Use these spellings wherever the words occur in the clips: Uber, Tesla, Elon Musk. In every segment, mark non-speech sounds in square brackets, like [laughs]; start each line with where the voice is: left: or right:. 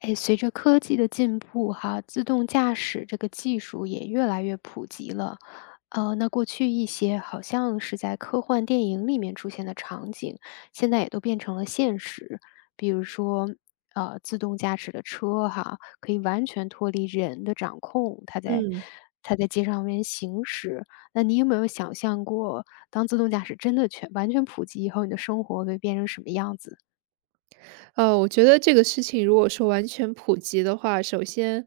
left: 哎，随着科技的进步，哈，自动驾驶这个技术也越来越普及了。那过去一些好像是在科幻电影里面出现的场景，现在也都变成了现实。比如说，自动驾驶的车哈，可以完全脱离人的掌控，它在
right: 嗯，
left: 它在街上面行驶。那你有没有想象过，当自动驾驶真的完全普及以后，你的生活会变成什么样子？
right: 我觉得这个事情如果说完全普及的话，首先，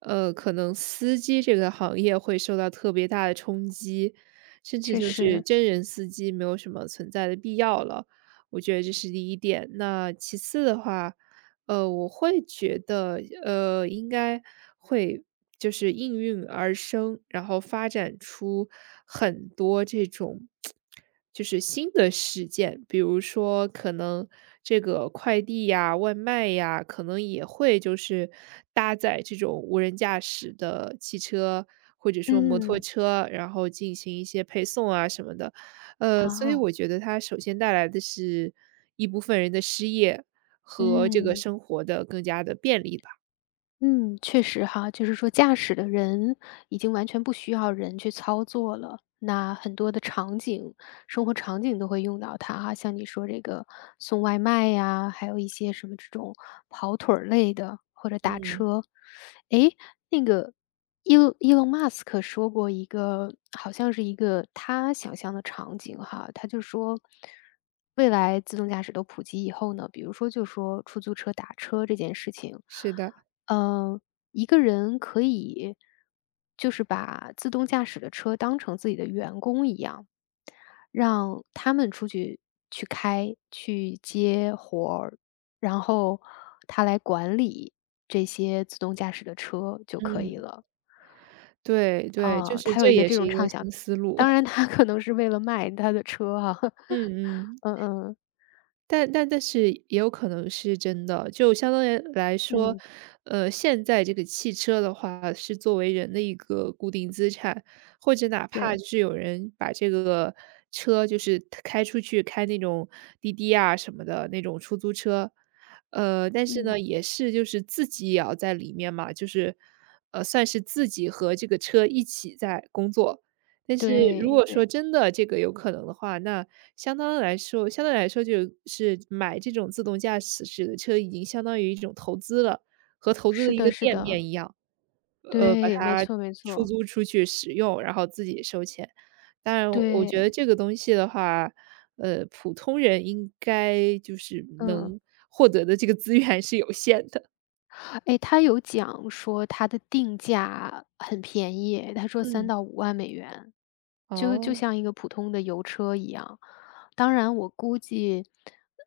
right: 可能司机这个行业会受到特别大的冲击，甚至
left: 确
right: 就是
left: 实，
right: 真人司机没有什么存在的必要了，我觉得这是第一点。那其次的话，我会觉得，应该会就是应运而生，然后发展出很多这种就是新的事件，比如说可能这个快递呀、外卖呀，可能也会就是搭载这种无人驾驶的汽车或者说摩托
left: 嗯，
right: 车，然后进行一些配送啊什么的。所以
left: 啊。
right: 我觉得它首先带来的是一部分人的失业和这个
left: 嗯，
right: 生活的更加的便利吧。
left: 嗯，确实哈，就是说驾驶的人已经完全不需要人去操作了。那很多的场景，生活场景都会用到它哈，像你说这个送外卖呀，还有一些什么这种跑腿儿类的，或者打
right: 嗯，
left: 车。诶，那个伊隆马斯克说过一个，好像是一个他想象的场景哈，他就说，未来自动驾驶都普及以后呢，比如说就说出租车打车这件事情。
right: 是的。
left: 嗯，一个人可以就是把自动驾驶的车当成自己的员工一样，让他们出去去开、去接活儿，然后他来管理这些自动驾驶的车就可以了。
right: 对对，就
left: 啊，
right: 是
left: 他有
right: 这
left: 一个
right: 也
left: 这
right: 是
left: 种
right: 一个
left: 畅想，
right: 新思路。
left: 当然
right: [laughs]
left: 他可能是为了卖他的车哈、[laughs]
right: 嗯嗯。
left: 嗯嗯
right: 但是也有可能是真的，就相当于来说，
left: 嗯，
right: 现在这个汽车的话是作为人的一个固定资产，或者哪怕
left: 对，
right: 就是有人把这个车就是开出去，开那种滴滴啊什么的那种出租车，但是
left: 嗯，
right: 呢，也是就是自己也要在里面嘛，就是算是自己和这个车一起在工作。但是如
left: 对
right: 果
left: 对，
right: 说真的这个有可能的话，那相当来说相对来说就是买这种自动驾驶驶的车已经相当于一种投资了，和投资的
left: 是
right: 一个
left: 的，是
right: 店
left: 的，
right: 面一样，把
left: 对，没
right: 它
left: 错没
right: 出
left: 错，
right: 租出去使用，然后自己收钱。当然我觉得
left: 对。
right: 这个东西的话，普通人应该就是
left: 嗯，
right: 能获得的这个资源是有限的。
left: 哎，他有讲说他的定价很便宜，他说三
right: 嗯，
left: 到五万，美元，就就
right: 哦，
left: 像一个普通的油车一样。当然我估计，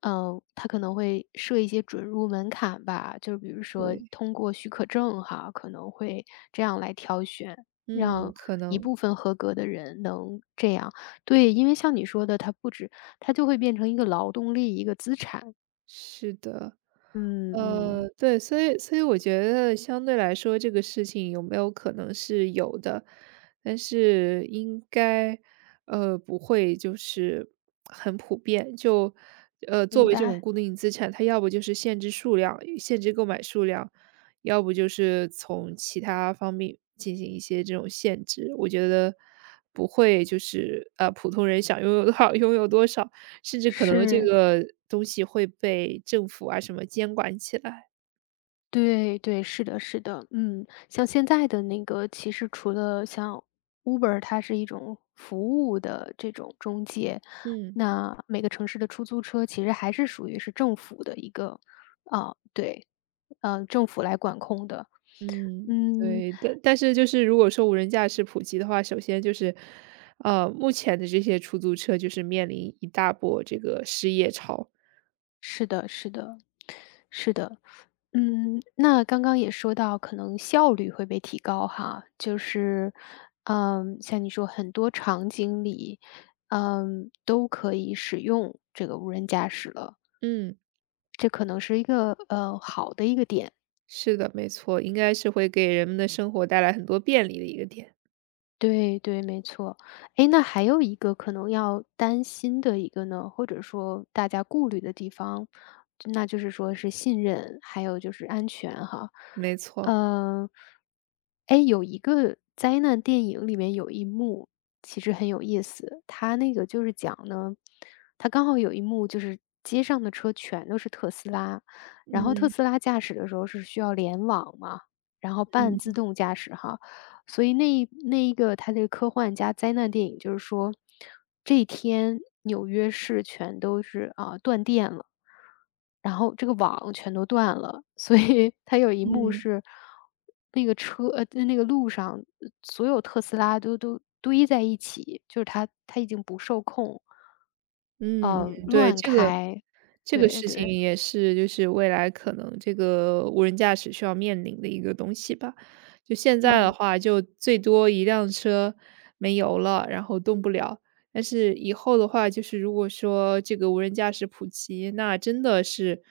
left: 嗯，他可能会设一些准入门槛吧，就比如说
right: 对，
left: 通过许可证哈，可能会这样来挑选，
right: 嗯，
left: 让
right: 可
left: 一
right: 能，
left: 部分合格的人能这样。对，因为像你说的，它不止它就会变成一个劳动力，一个资产。
right: 是的。
left: 嗯嗯，
right: 对，所以我觉得相对来说，这个事情有没有可能是有的，但是应该，不会就是很普遍。就，作
left: 明
right: 为这种
left: 白，
right: 固定资产，它要不就是限制数量，限制购买数量，要不就是从其他方面进行一些这种限制。我觉得不会就是，普通人想拥有多少拥有多少。甚至可能这
left: 是。
right: 个东西会被政府啊什么监管起来。
left: 对对，是的是的，嗯，像现在的那个，其实除了像 Uber，它是一种服务的这种中介，
right: 嗯
left: 那每个城市的出租车其实还是属于是政府的一个，啊，对，政府来管控的，
right: 嗯，
left: 嗯，
right: 对，但是就是如果说无人驾驶普及的话，首先就是，目前的这些出租车就是面临一大波这个失业潮。
left: 是的是的，是的。嗯，那刚刚也说到可能效率会被提高哈，就是，嗯，像你说很多场景里，嗯，都可以使用这个无人驾驶了，
right: 嗯，
left: 这可能是一个好的一个点。
right: 是的，没错，应该是会给人们的生活带来很多便利的一个点，
left: 对对，没错。诶，那还有一个可能要担心的一个呢，或者说大家顾虑的地方，那就是说是信任，还有就是安全哈。
right: 没错。
left: 嗯，诶，有一个灾难电影里面有一幕其实很有意思，它那个就是讲呢，它刚好有一幕就是街上的车全都是特斯拉，然后特斯拉驾驶的时候是需要联网嘛，然后半自
right: 嗯
left: 动驾驶哈。所以那一个这的科幻加灾难电影，就是说这一天纽约市全都是啊断电了，然后这个网全都断了，所以他有一幕是那个车呃那个路上，所有特斯拉都堆在一起，就是它已经不受控，
right: 嗯嗯，对，
left: 乱
right: 这个
left: 开，
right: 这个
left: 对
right: 事情
left: 对，
right: 也是就是未来可能这个无人驾驶需要面临的一个东西吧。就现在的
left: 嗯，
right: 话，就最多一辆车没油了，然后动不了。但是以后的话，就是如果说这个无人驾驶普及，那真的是，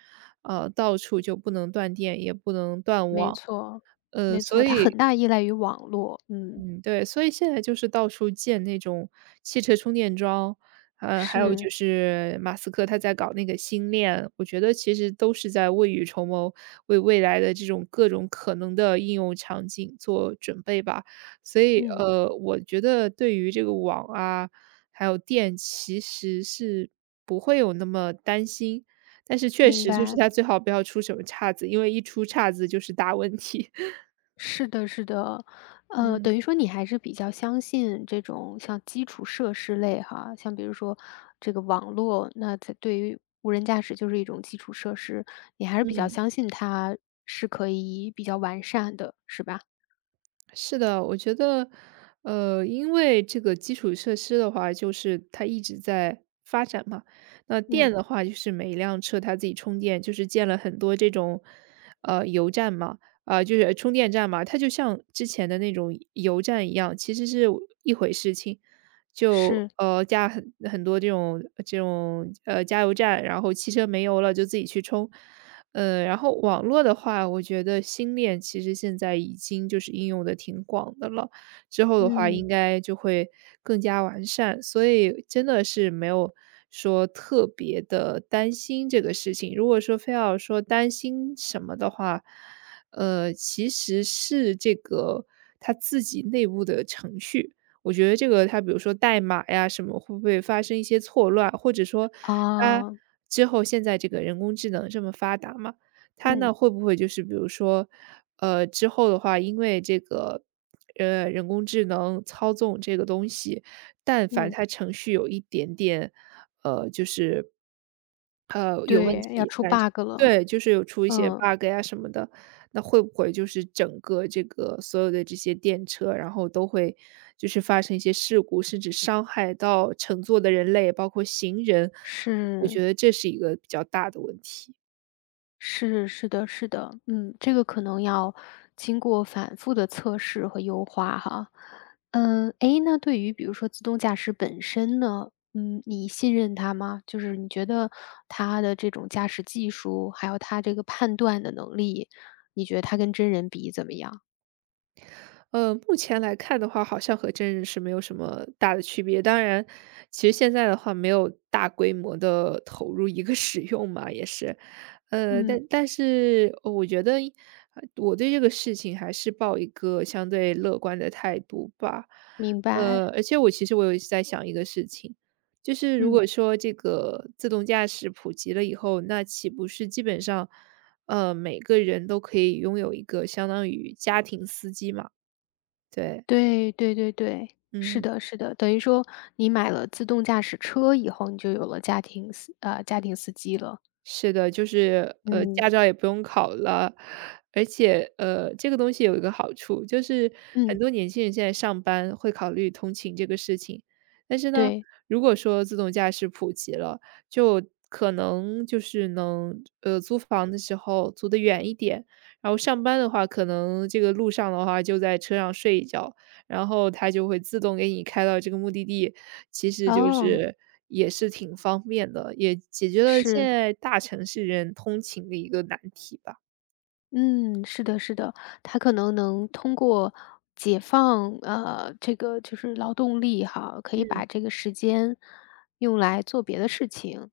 right: 到处就不能断电，也不能断
left: 没
right: 网。
left: 错
right: 呃，
left: 没
right: 所
left: 错，它
right: 以
left: 很大依赖于网络，嗯，
right: 嗯，对，所以现在就是到处建那种汽车充电桩，还有
left: 是，
right: 就是马斯克他在搞那个星链，我觉得其实都是在未雨绸缪，为未来的这种各种可能的应用场景做准备吧。所以，
left: 嗯，
right: 我觉得对于这个网啊，还有电，其实是不会有那么担心，但是确
left: 明
right: 实就是
left: 白。
right: 它最好不要出什么岔子，因为一出岔子就是大问题。[laughs]
left: 是的，是的，
right: 嗯
left: 等于说你还是比较相信这种像基础设施类哈，像比如说这个网络，那它对于无人驾驶就是一种基础设施，你还是比较
right: 嗯。
left: 相信它是可以比较完善的，是吧？
right: 是的，我觉得，因为这个基础设施的话，就是它一直在发展嘛。那电
left: 嗯，
right: 的话，就是每一辆车它自己充电，就是建了很多这种，油站嘛，啊、就是充电站嘛，它就像之前的那种油站一样，其实是一回事情。就
left: 是，
right: 加很多这种这种加油站，然后汽车没油了就自己去充，然后网络的话，我觉得新恋其实现在已经就是应用的挺广的了，之后的话应
left: 嗯，
right: 该就会更加完善，所以真的是没有说特别的担心这个事情。如果说非要说担心什么的话，其实是这个他自己内部的程序。我觉得这个它比如说代码呀什么，会不会发生一些错乱？或者说它
left: 啊，
right: 之后现在这个人工智能这么发达嘛，它
left: 嗯
right: 呢会不会就是比如说，之后的话，因为这个人工智能操纵这个东西，但凡
left: 嗯，
right: 它程序有一点点，呃，就是有问
left: 对，要
right: 题，
left: 出
right: 反正
left: bug 了，
right: 对，就是有出一些
left: 嗯，
right: bug 呀什么的，那会不会就是整个这个所有的这些电车，然后都会就是发生一些事故，甚至伤害到乘坐的人类，包括行人，我
left: 是。
right: 觉得这是一个比较大的问题。
left: 是是的是的，嗯，这个可能要经过反复的测试和优化哈。嗯，诶，那对于比如说自动驾驶本身呢，嗯，你信任它吗？就是你觉得它的这种驾驶技术，还有它这个判断的能力，你觉得它跟真人比怎么样？
right: 目前来看的话，好像和真人是没有什么大的区别。当然，其实现在的话没有大规模的投入一个 [laughs] 使用嘛，也是。呃，
left: 嗯，
right: 但但是呃我觉得我对这个事情还是抱一个相对乐观的态度吧。
left: 明白，
right: 而且我其实我有在想一个事情，就是如
left: 嗯，
right: 果说这个自动驾驶普及了以后，那岂不是基本上，每个人都可以拥有一个相当于家庭司机嘛？对，
left: 对对对对，是
right: 嗯，
left: 的是的，等于说你买了自动驾驶车以后，你就有了家庭司机了。
right: 是的，就是
left: 嗯，
right: 驾照也不用考了，而且这个东西有一个好处，就是很
left: 嗯。
right: 多年轻人现在上班会考虑通勤这个事情，但是呢，
left: 对，
right: 如果说自动驾驶普及了，就可能就是能租房的时候租得远一点，然后上班的话，可能这个路上的话就在车上睡一觉，然后它就会自动给你开到这个目的地，其实就
left: 哦，
right: 是也是挺方便的，也解决了现
left: 是，
right: 在大城市人通勤的一个难题吧。
left: 嗯，是的，是的，他可能能通过解放，这个就是劳动力哈，可以
right: 嗯。
left: 把这个时间用来做别的事情。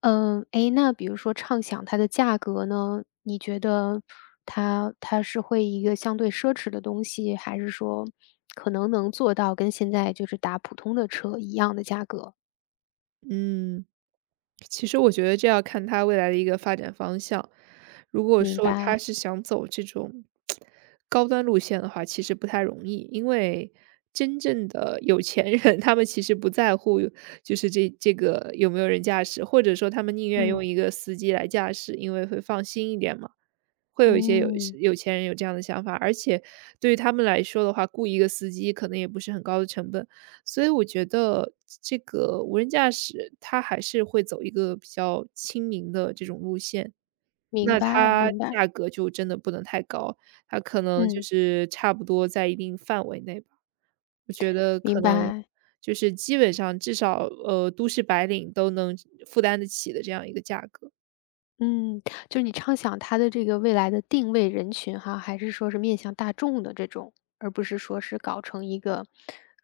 left: 嗯，诶，那比如说畅想它的价格呢，你觉得它是会一个相对奢侈的东西，还是说可能能做到跟现在就是打普通的车一样的价格？
right: 嗯，其实我觉得这要看它未来的一个发展方向。如果
left: 明
right: 说他
left: 白，
right: 是想走这种高端路线的话，其实不太容易，因为真正的有钱人，他们其实不在乎就是这个有没有人驾驶，或者说他们宁愿
left: 嗯，
right: 用一个司机来驾驶，因为会放心一点嘛。会有一些
left: 嗯，
right: 有钱人有这样的想法，而且对于他们来说的话，雇一个司机可能也不是很高的成本，所以我觉得这个无人驾驶它还是会走一个比较亲民的这种路线，
left: 明
right: 那
left: 白，
right: 它
left: 明白，
right: 价格就真的不能太高，它可能就
left: 嗯。
right: 是差不多在一定范围内吧。我觉得可
left: 明
right: 能
left: 白，
right: 就是基本上至少，都市白领都能负担得起的这样一个价格。
left: 嗯，就是你畅想它的这个未来的定位人群哈，还是说是面向大众的这种，而不是说是搞成一个，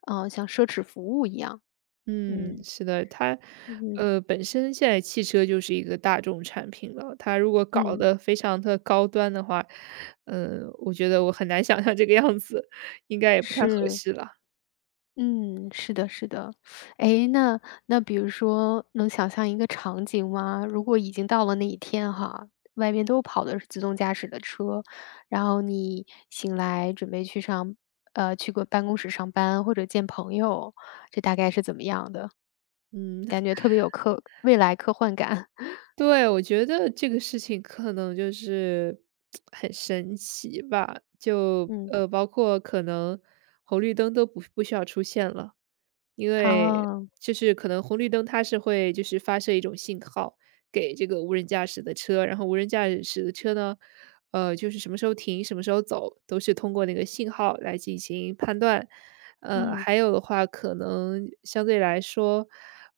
left: 嗯，像奢侈服务一样，
right: 嗯，
left: 嗯
right: 是的，它，
left: 嗯嗯，
right: 本身现在汽车就是一个大众产品了，它如果搞
left: 嗯，
right: 得非常的高端的话，嗯，我觉得我很难想象这个样子，应该也不太合
left: 是。
right: 适了。
left: 嗯，是的，是的。诶，那比如说能想象一个场景吗？如果已经到了那一天哈，外面都跑的是自动驾驶的车，然后你醒来准备去个办公室上班或者见朋友，这大概是怎么样的？
right: 嗯，
left: 感觉特别有未来科幻感。[laughs]
right: 对，我觉得这个事情可能就是很神奇吧，就，
left: 嗯，
right: 包括可能红绿灯都不需要出现了。因为
left: 哦，
right: 就是可能红绿灯它是会就是发射一种信号给这个无人驾驶的车，然后无人驾驶的车呢，就是什么时候停、什么时候走，都是通过那个信号来进行判断。
left: 嗯，
right: 还有的话，可能相对来说，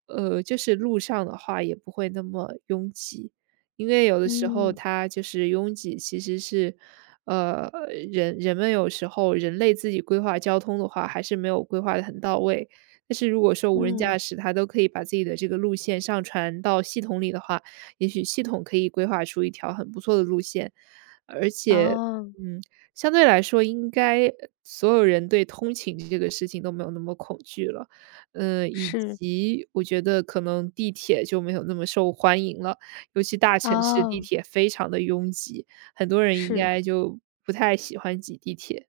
right: 就是路上的话也不会那么拥挤，因为有的时候
left: 嗯，
right: 它就是拥挤，其实是。呃，人们有时候人类自己规划交通的话，还是没有规划的很到位，但是如果说无人
left: 嗯，
right: 驾驶，它都可以把自己的这个路线上传到系统里的话，也许系统可以规划出一条很不错的路线。而且，
left: 哦，
right: 嗯，相对来说应该所有人对通勤这个事情都没有那么恐惧了。嗯，以
left: 是，
right: 及我觉得可能地铁就没有那么受欢迎了，尤其大城市地
left: 哦，
right: 铁非常的拥挤，很多人应
left: 是。
right: 该就不太喜欢挤地铁。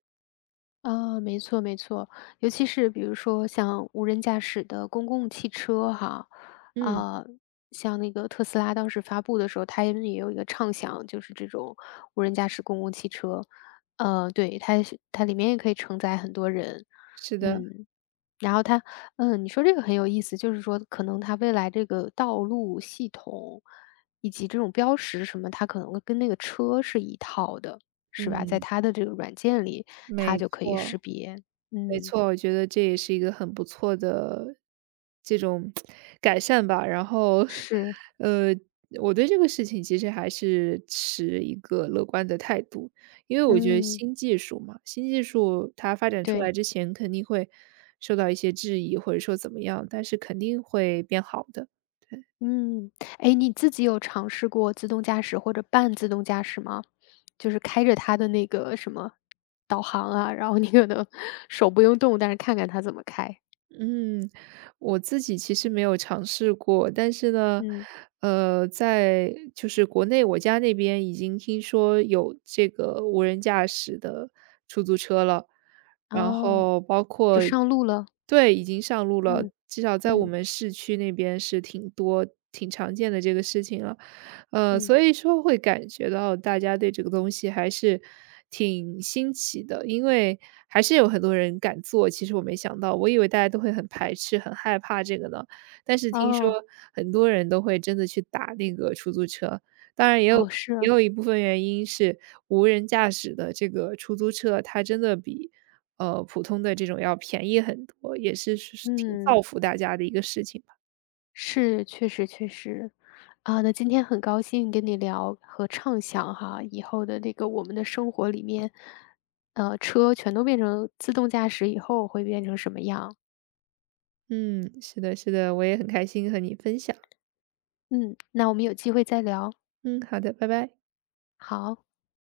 left: 啊，没错没错，尤其是比如说像无人驾驶的公共汽车哈，
right: 嗯，
left: 啊，像那个特斯拉当时发布的时候，它也有一个畅想，就是这种无人驾驶公共汽车，呃，对，它是它里面也可以承载很多人，
right: 是的，
left: 嗯，然后它，嗯，你说这个很有意思，就是说可能它未来这个道路系统以及这种标识什么，它可能跟那个车是一套的，是吧？在
right: 嗯，
left: 它的这个软件里。它
right: 没
left: 就可以识
right: 错。
left: 别。
right: 没
left: 嗯。
right: 错，我觉得这也是一个很不错的这种改善吧。然后，
left: 是，
right: 呃，我对这个事情其实还是持一个乐观的态度，因为我觉得
left: 嗯，
right: 新技术嘛，新技术它发展出来
left: 对，
right: 之前肯定会受到一些质疑，或者说怎么样，但是肯定会变好的。对。
left: 嗯。诶，你自己有尝试过自动驾驶或者半自动驾驶吗？就是开着它的那个什么导航啊，然后你可能手不用动，但是看看它怎么开。
right: 嗯，我自己其实没有尝试过，但是呢，
left: 嗯，
right: 在就是国内我家那边已经听说有这个无人驾驶的出租车了，然
left: 哦，
right: 后包
left: 就
right: 括
left: 上路了。
right: 对，已经上路了，
left: 嗯，
right: 至少在我
left: 嗯，
right: 们市区那边是挺多、挺常见的这个事情了。
left: 嗯。
right: 所以说会感觉到大家对这个东西还是挺新奇的，因为还是有很多人敢做，其实我没想到，我以为大家都会很排斥、很害怕这个呢，但是听说
left: 哦，
right: 很多人都会真的去打那个出租车，当然也有
left: 哦，是
right: 也
left: 啊，
right: 有一部分原因是无人驾驶的这个出租车，它真的比普通的这种要便宜很多，也是挺
left: 嗯。
right: 造福大家的一个事情吧。
left: 是，确实确实。啊，那今天很高兴跟你聊和畅想哈，以后的这个我们的生活里面，车全都变成自动驾驶以后会变成什么样。
right: 嗯，是的，是的，我也很开心和你分享。
left: 嗯，那我们有机会再聊，
right: 嗯，好的，拜拜。
left: 好。